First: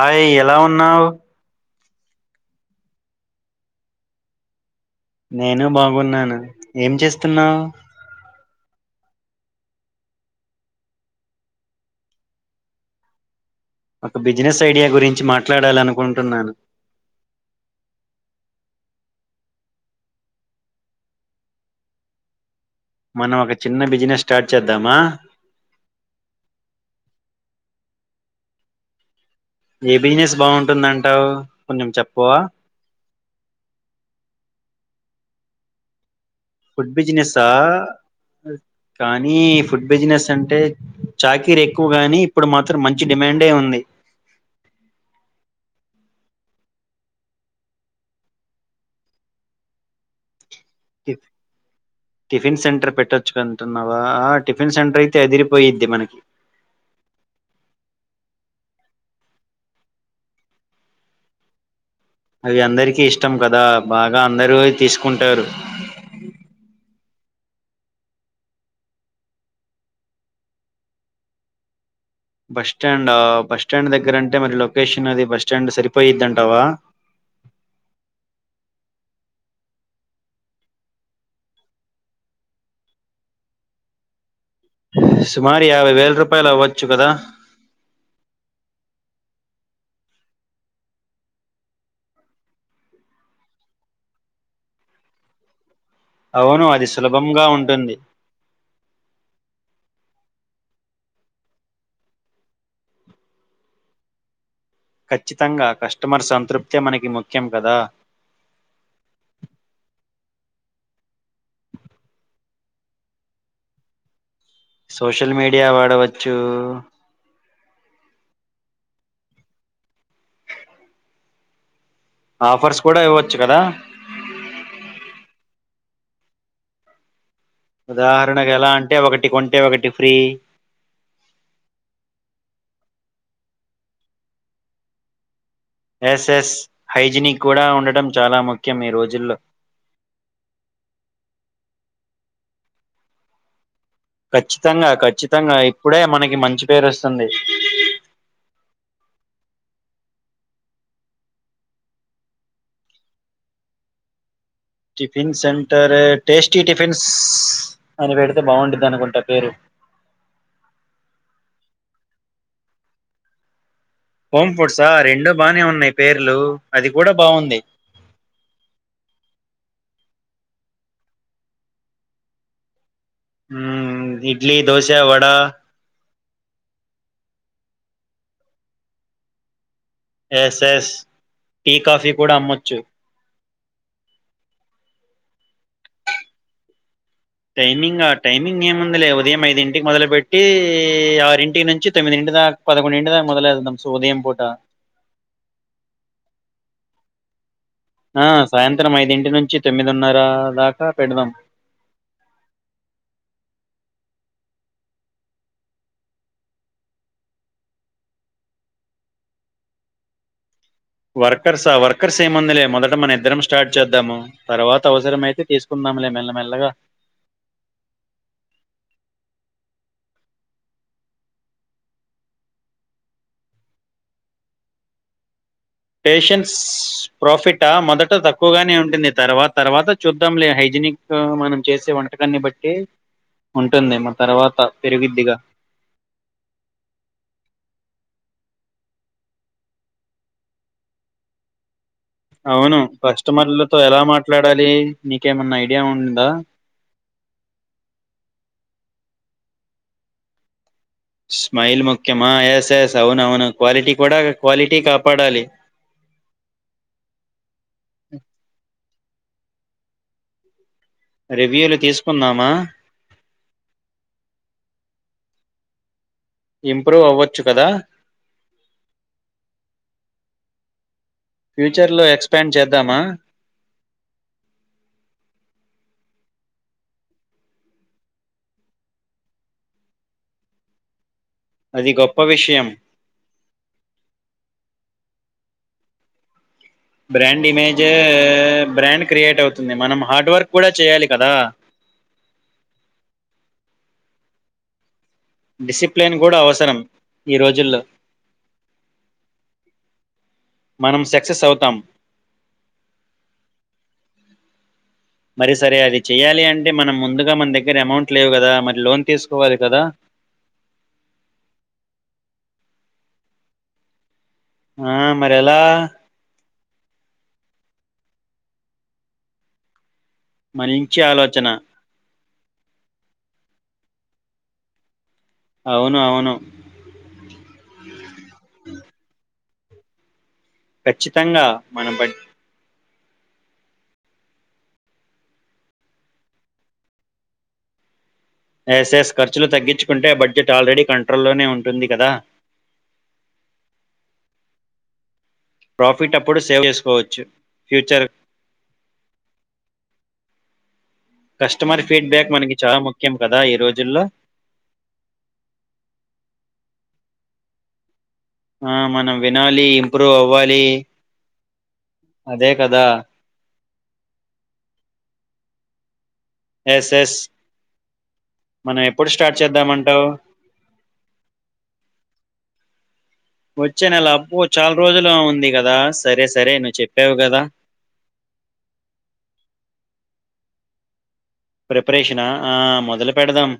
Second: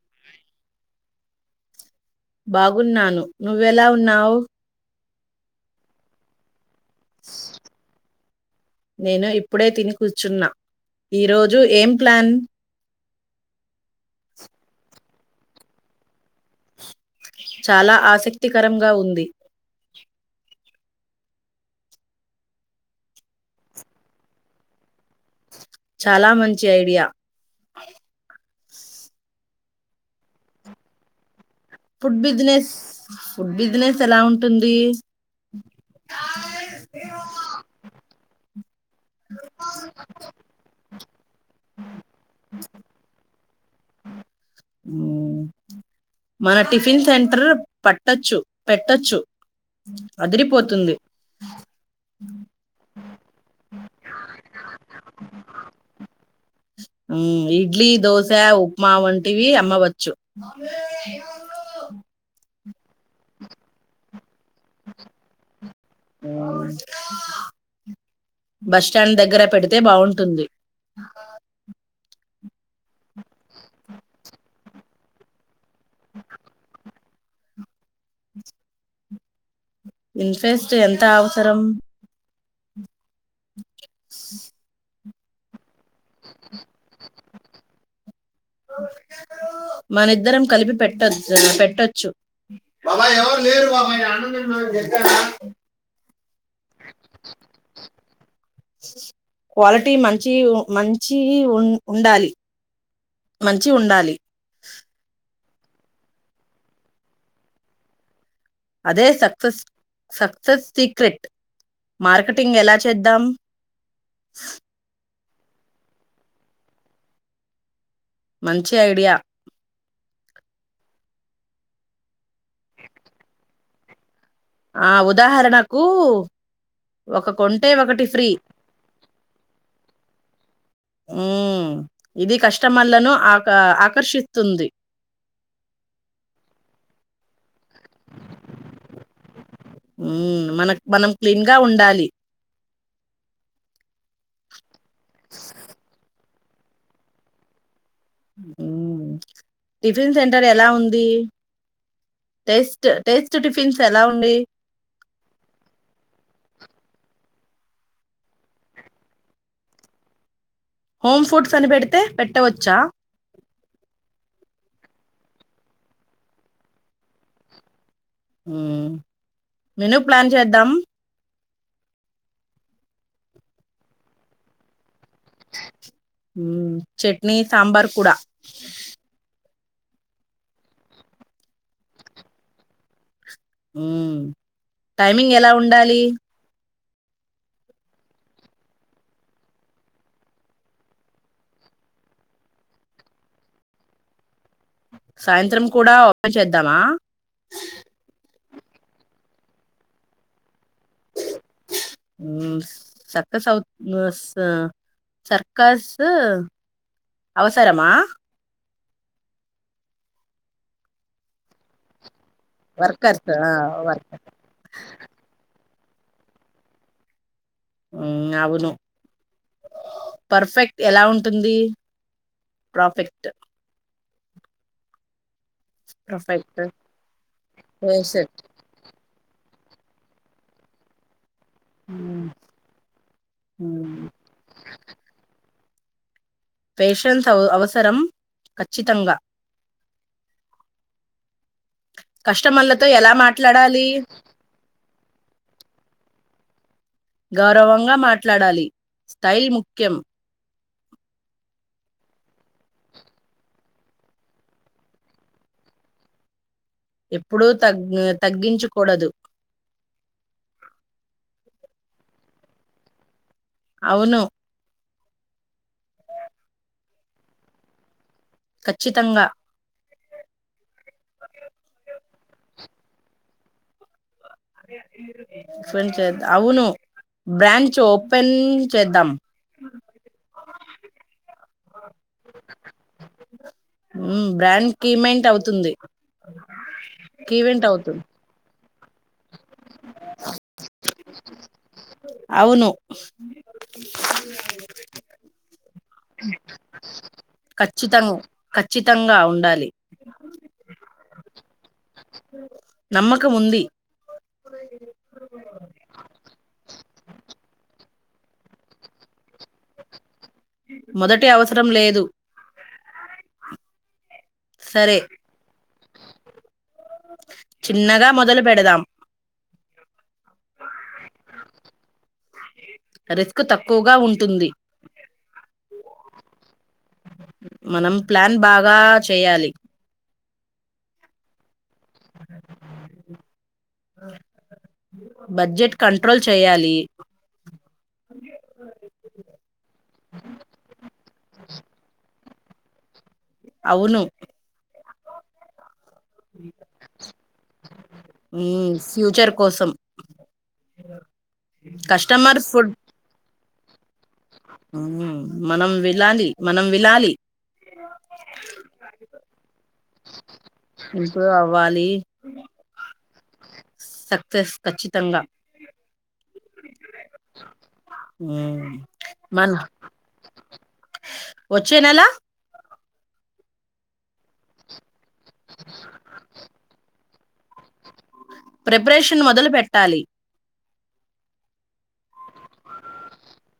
ఆయ్ ఎలా ఉన్నావ్ బాగున్నాను నువ్వెలా ఉన్నావు నేను బాగున్నాను ఏం చేస్తున్నావ్ ప్పుడే తిని కూర్చున్నా ఈరోజు ఏం ప్లాన్ ఒక బిజినెస్ ఐడియా గురించి మాట్లాడాలనుకుంటున్నాను చాలా ఆసక్తికరంగా ఉంది మనం ఒక చిన్న బిజినెస్ స్టార్ట్ చేద్దామా చాలా మంచి ఐడియా ఏ బిజినెస్ బాగుంటుందంటావు కొంచెం ఫుడ్ చెప్పవా దునెస్ ఫుడ్ బిజినెస్ ఎలా ఉంటుంది ఫుడ్ బిజినెస్సా కానీ ఫుడ్ బిజినెస్ అంటే చాకిరి ఎక్కువ గాని ఇప్పుడు మాత్రం మంచి డిమాండే ఉంది మన టిఫిన్ సెంటర్ పట్టచ్చు పెట్టొచ్చు అదిరిపో టి టిఫిన్ సెంటర్ పెట్టొచ్చుకంటున్నావా ఆ టిఫిన్ సెంటర్ అయితే అదిరిపోయిద్ది మనకి మ్మ్, ఇడ్లీ దోశ ఉప్మా వం టివి అమ్మ వచ్చు అవి అందరికీ ఇష్టం కదా బాగా అందరూ తీసుకుంటారు బస్టాండ్ దగ్గర పెడితే బావుంటుంది బస్టాండా బస్టాండ్ దగ్గర అంటే మరి లొకేషన్ అది బస్టాండ్ సరిపోయిద్ది అంటావా ఇన్ఫెస్ట్ ఎంత అవసరం సుమారు యాభై వేల్ రుపాయలు అవ్వచ్చు కదా మన ఇద్దరం కలిపి పెట్టొచ్చ పెట్టొచ్చు అవును అది సులభంగా ఉంటుంది క్వాలిటీ మంచి మంచి ఉం-ఉండాలి మంచి ఉండాలి ఖచ్చితంగా కస్టమర్ సంతృప్తే మనకి ముఖ్యం కదా అదే సక్సెస్ సక్సెస్ సీక్రెట్ మార్కెటింగ్ ఎలా చేద్దాం సోషల్ మీడియా వాడవచ్చూ మంచి ఐడియా ఆఫర్స్ కూడా ఇవ్వచ్చు కదా ఆ ఉదాహరణకు ఒక కొంటే ఒకటి ఫ్రీ ఉదాహరణకు ఎలా అంటే ఒకటి కొంటే ఒకటి ఫ్రీ ఆ ఇది కస్టమర్లను ఆకా ఆకర్షిస్తుంది ఎస్ ఎస్ హైజినిక్ కూడా ఉండటం చాలా ముఖ్యం ఈ రోజుల్లో మ్మ్. మన మనం క్లీన్ గా ఉండాలి ఖచ్చితంగా ఖచ్చితంగా ఇప్పుడే మనకి మంచి పేరు వస్తుంది మ్ టిఫిన్ సెంటర్ ఎలా ఉంది టేస్ట్ టేస్ట్ టిఫిన్స్ ఎలా ఉంది టిఫిన్ సెంటర్ టేస్టీ టిఫిన్స్ అని పెడితే బాగుంటది అనుకుంటా పేరు హోమ్ ఫుడ్స్ అనిపెడితే పెట్టవచ్చా హోమ్ ఫుడ్సా రెండు బానే ఉన్నాయి పేర్లు అది కూడా బాగుంది మ్ మెను ప్లాన్ చేద్దాం మ్ ఇడ్లీ దోశ వడ మ్ చట్నీ సాంబార్ కూడ ఎస్ ఎస్ టీ కాఫీ కూడా అమ్మొచ్చు మ్ టైమింగ్ ఎలా ఉండాలి టైమింగా టైమింగ్ ఏముందిలే, ఉదయం ఐదింటికి మొదలు పెట్టి ఆరింటికి నుంచి, తొమ్మిదింటి దాకా పదకొండి ఇంటి దాకా మొదలేద్దాం సో ఉదయం పూట. సాయంత్రం కూడా ఓపెన్ చేద్దామా ఆ సాయంత్రం ఐదింటి నుంచి తొమ్మిదిన్న ర దా హు సక్ స్ అవుత్ స్ సర్కస్ సు అవసరమా వర్కర్స్ ఆ వర్కర్స్ స్ ఏం ముంది లే మొదట మన వర్కర్స్ ఇద్దరం ఆ, స్టార్ట్ వర్క్ చేద్దాము, తర్వాత అవసరం అయితే తీస్. కున్నాం లే మెల్ల మెల్లగా హు అవును పర్ఫెక్ట్ ఎలా ఉంటుంది పర్ఫెక్ట్ పేషెన్స్ పర్ఫెక్ట్ ప్రాఫిటా మొదట పేషెంట్ తక్కువగానే ఉంటుంది తర్వా త తర్వాత చూద్దాం లే హైజనిక్ మన చేసే వంటకాన్ని బట్టి ఉంటుందేమో తర్వాత పెరిగిద్దిగా పేషన్స్ అవసరం ఖచ్చితంగా అవును కస్టమర్లతో ఎలా కస్టమర్లతో మాట్లాడాలి ఎలా మాట్లాడాలి నీకేమన్నా ఐడియా ఉందా? గౌరవంగా మాట్లాడాలి స్టైల్ ముఖ్యం. స్మైల్ ముఖ్యమా ఎస్ ఎస్ అవునవును క్వాలిటీ కూడా క్వాలిటీ కాపాడాలి. ఎప్పుడూ తగ్ తగ్గించకూడదు రివ్యూలు తీసుకుందామా అవును ఇంప్రూవ్ అవ్వొచ్చు కదా ఖచ్చితంగా ఫ్యూచర్ లో ఎక్స్పాండ్ చేద్దామా అవును బ్రాంచ్ ఓపెన్ చేద్దాం అది గొప్ప విషయం కిమెంట్ అవుతుంది బ్రాండ్ కీవెంట్ ఇమేజు అవుతుంది బ్రాండ్ క్రియేట్ అవుతుంది మనం హార్డ్ వర్క్ కూడా చేయాలి కదా అవును డిసిప్లిన్ కూడా అవసరం ఈ రోజుల్లో ఖచ్చితం ఖచ్చితంగా ఉండాలి మనం సక్సెస్ అవుతాం నమ్మకం ఉంది [unintelligible] మరి సరే అది చెయ్యాలి అంటే మనం ముందుగా మన దగ్గర అమౌంట్ లేవు కదా మరి లోన్ తీసుకోవాలి కదా మొదటి అవసరం లేదు ఆ సరే మరి ఎలా చిన్నగా మొదలు పెడదాం మంచి ఆలోచన రిస్క్ తక్కువగా ఉంటుంది అవును అవును మనం ప్లాన్ బాగా చెయ్యాలి ఖచ్చితంగా మనం పట్ బడ్జెట్ కంట్రోల్ చెయ్యాలి ఎస్ఎస్ ఖర్చులు తగ్గించుకుంటే బడ్జెట్ ఆల్రెడీ కంట్రోల్లోనే ఉంటుంది కదా అవును ప్రాఫిట్ అప్పుడు సేవ్ చేసుకోవచ్చు ఫ్యూచర్ ఫ్యూచర్ కోసం కస్టమర్ ఫీడ్బ్యాక్ కస్టమర్ మనకి చాలా ముఖ్యం కద కదా ఈ రోజుల్లో హ్మ్ మనం విలాలి మనం విలాలి ఆ మనం వినాలి ఇంప్రూవ్ అవ్వాలి ఇంప్రూవ్ అవ్వాలి అదే కదా సక్సెస్ ఖచ్చితంగా ఎస్ ఎస్ మనం ఎప్పుడు స్టార్ట్ మన చేద్దామంటావ్ వచ్చే నెల వచ్చే నెల అబ్బో చాల రోజులు ఉంది కదా సరే సరే నువ్వు చెప్పావు కదా ప్రిపరేషన్ మొదలు పెట్టాలి ప్రిపరేషనా ఆ ఆ మొదలు పెడదాం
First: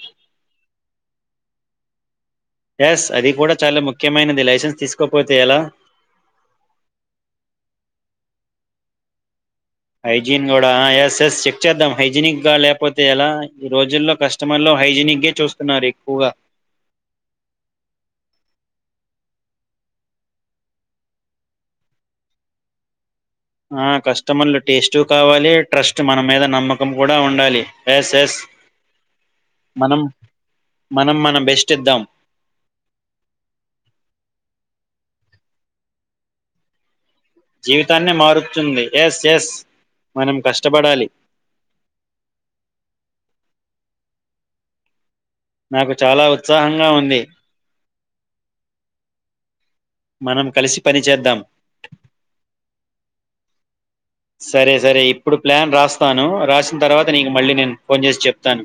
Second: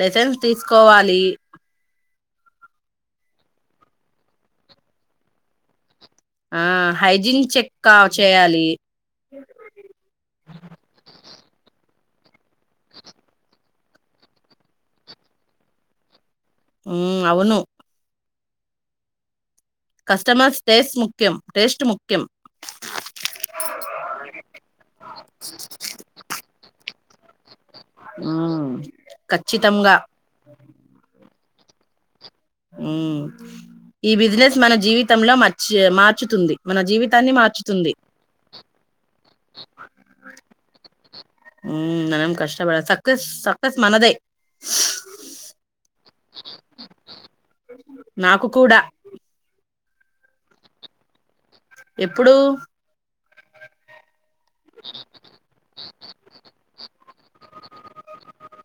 లైసెన్స్ తీసుకోవాలి యస్ అది కూడా చాలా ముఖ్యమైనది లైసెన్స్ తీసుకోపోతే ఎలా ఆ హైజీన్ చెక్క చేయాలి హైజీన్ కూడా ఆ ఎస్ ఎస్ చెక్ చేద్దాం హైజనిక్ గా లేకపోతే ఎలా, ఈ రోజుల్లో కస్టమర్ లో హైజీనిక్ ఏ చూస్తున్నారు ఎక్కువగా. ఉమ్ అవును కస్టమర్స్ టేస్ ముఖ్యం టేస్ట్ ముఖ్యం ఆ కష్టమర్లు టేస్ట్ ట్రూ కావాలి ట్రస్ట్ మన మీద నమ్మ నమ్మకం కూడా ఉండాలి ఎస్ ఎస్ హుమ్ ఖచ్చితంగా మనం మనం మన బెస్ట్ ఇద్దాం హు ఈ బిజినెస్ మన జీవితంలో మచ్ మార్చుతుంది మన జీవిత్ జీవితాన్నే మారుతుుంది ఎస్ ఎస్ మనం కష్టపడాలి మ్మ్ మనం కష్ట బేడ సక్కస్ సక్కస్ మనదే నాకు చాలా ఉత్సాహంగా ఉంది నాకు కూడా మనం కలిసి పని చేేద్దాం ఎప్పుడు సరే సరే ఇప్పుడు ప్లాన్ రాస్తాను రాసి దర్వాత్ త్ నీకు మళ్ళీ నేను ఫోన్ చేసి చెప్తాను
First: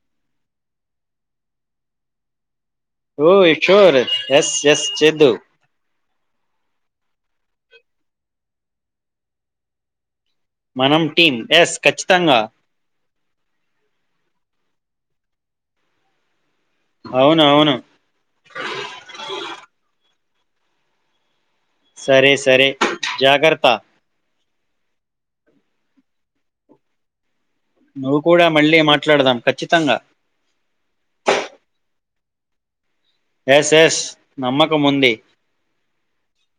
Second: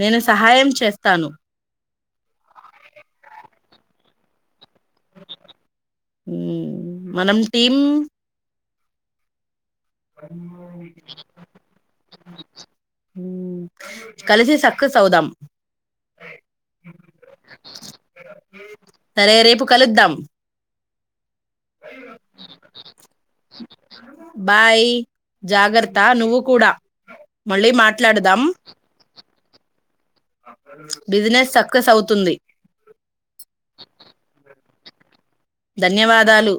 నేను సహాయం చేస్తాను ఓయ్ చూర్ ఎస్ ఎస్ చేద్దు మ్మ్ మనం టీమ్ మనం టీమ్ ఎస్ ఖచ్చితంగా క్కస్ అవుదాం అవును అవును సరే రేపు కలుద్దాం సరే సరే జాగర్త జాగరత నువ్వు కూడా మళ్ళీ నువ్వు మాట్లాడదాం కూడా మళ్ళీ మాట్లాడదాం ఖచ్చితంగా బిజినెస్ సక్సెస్ అవుతుంది ఎస్ ఎస్ నమ్మకం ఉంది ధన్యవాదాలు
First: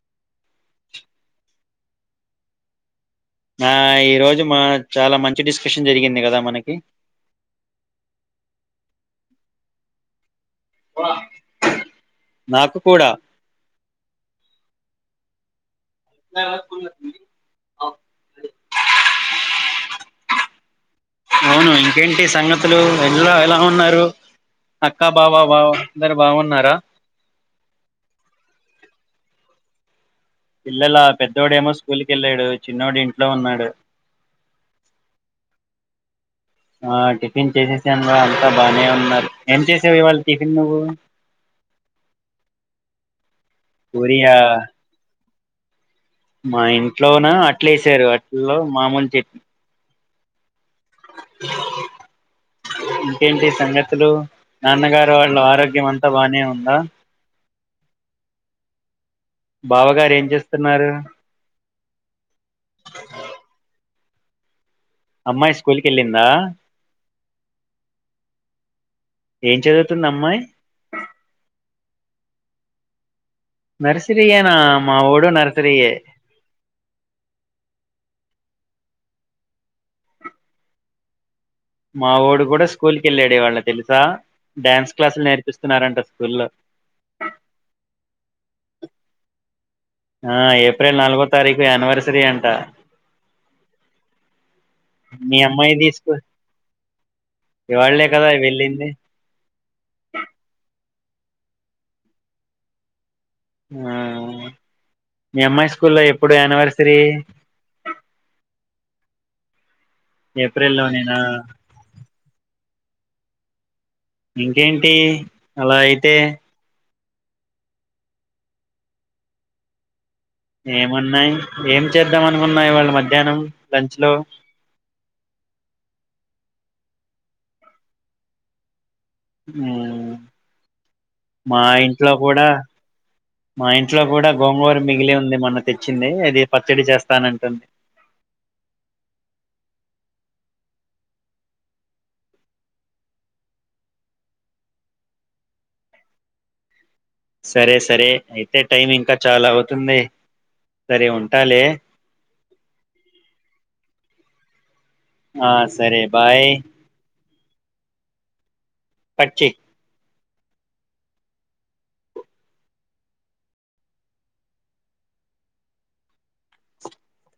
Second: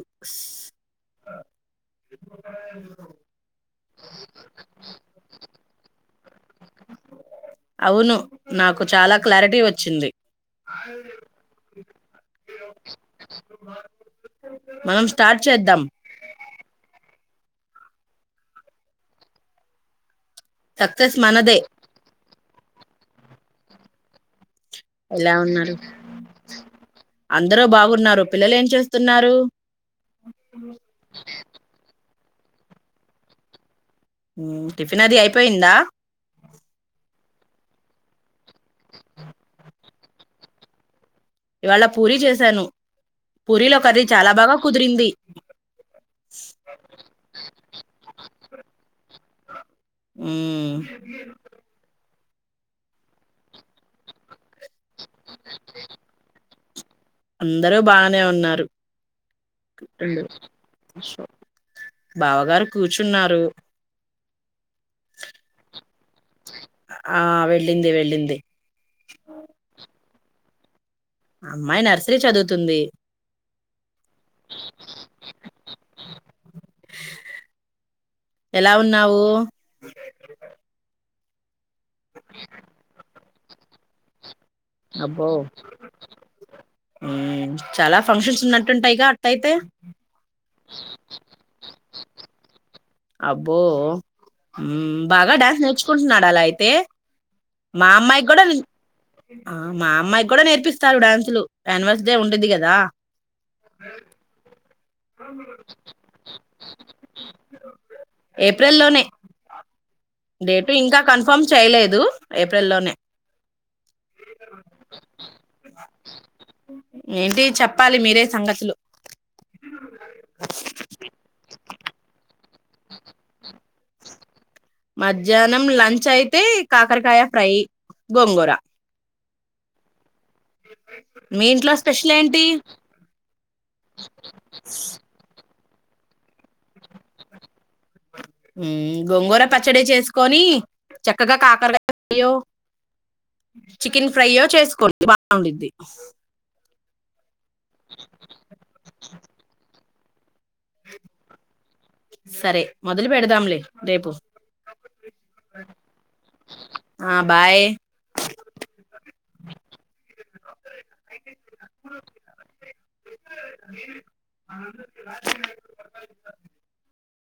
ఆ ఈ రోజు మా చాలా మంచి డిస్ స్కషన్ జరిగింది కదా మనకి అవును నాకు [unintelligible] చాలా క్లారిటీ వచ్చింది నాకు కూడా మనం స్టార్ట్ చేద్దాం ఆ [unintelligible] సక్సెస్ మనదే అవును ఇంకేంటి సంగత్ అస్సలు ఎండలో ఎలా ఉన్నారు అక్క ఎలా బావ బావ ఉన్నారు అందరు బాగున్నారా అందరు బాగున్నారు పిల్లలు ఏం చేస్తున్నారు పిల్లల పెద్దోడేమో స్కూల్ కి కెళ్ళాడు చిన్నోడు ఇంట్లో ఉన్నాడు మ్మ్ టిఫిన్ అది అయిపోయిందా నేను చేసాను ఆల్రె త బానే ఉన్నారు ఏం చేస్ ఇవ్ ఇవాళ టిఫిన్ నువ్వు ఇవాళ పూరీ చేశాను పూరీలో కర్రీ చాలా పూరియా బాగా కుదిరింది మా ఇంట్లోన అట్లు ఏసారు అట్ లో మామూలు చట్ ఉ ఇంకేంటి సంగతులు నాన్నగారు వాళ్ళ ఆరోగ్యం అంతా బానే ఉన్ దా అందరూ బాగనే ఉన్నారు బావగారు ఏం చేస్తున్నారు బావగారు కూర్చున్నారు అమ్మాయి స్కూల్ కి వెళ్ళిందా ఆ వెళ్ళింది వెళ్ళింది ఏం చదుత్ తున్ అమ్మాయి అమ్మాయి నర్సరీ చదువుతుంది నర్సరియేనా మావోడు నర్సరియే ఎలా ఉన్నావు మా వోడు కూడా స్కూల్కి ఎళ్ళాడు ఇవాళ్ళ తెలుసా డ్యాన్స్ క్లాసులు అబ్బో నేర్పిస్తున్నారంట స్కూల్లో ఉ చాలా ఫంక్షన్స్ ఉన్నట్టుంటాయి గా అట్ట అయితే ఆ ఏప్రిల్ నాలుగో తారీఖు యానివర్సరీ అంట అబ్బో ఉ బాగా మీ డ్యాన్స్ అమ్మాయి తీసుకు నేర్చుకుంటున్నాడా అలా అయితే మా ఇవాళ్లే అమ్మాయి కదా కూడా విల్ వెళ్ళింది ఆ మా అమ్మాయికి కూడా నేర్పిస్తారు డాన్స్ తులు యానివర్స్ డే ఉండిది కదా ఆ ఉ మీ అమ్మాయి స్కూల్లో ఎప్పుడు యానివర్సరీ ఏ డేటు ఏప్రిల్ ఇంకా లోనేనా కన్ఫామ్ చేయలేదు ఏప్రిల్ లోనే ఇంకేంటి అలా అయితే ఏంటి చెప్పాలి మీరే సంగతులు ఏం ఉన్నాయి ఏం చేద్దాం అనుకున్నా ఇవాళ మధ్యాహ్నం లంచ్ లో మధ్యాహ్నం లంచ్ అయితే కాకరకాయ ఫ్రై గోంగూర మ్మ్ మీ మా స్పెషల్ ఇంట్లో ఏంటి కూడా మా ఇంట్లో కూడా గోంగూర మిగిలి ఉంది మనకు తెచ్చింది అది పచ్చడి చేస్తాన్ అంటుంది మ్మ్ గోంగూర పచ్చడి చేసుకొని చక్కగా కాకరగాయో చికెన్ ఫ్రైయో చేసుకోడి బాగుండిద్ది సరే సరే అయితే టైం ఇంకా చాలా అవుతుంది సరే ఉంటాలే సరే మొదలు పెడదాంలే రేపు ఆ సరే బాయ్ ఆ బాయ్ కట్ చెయ్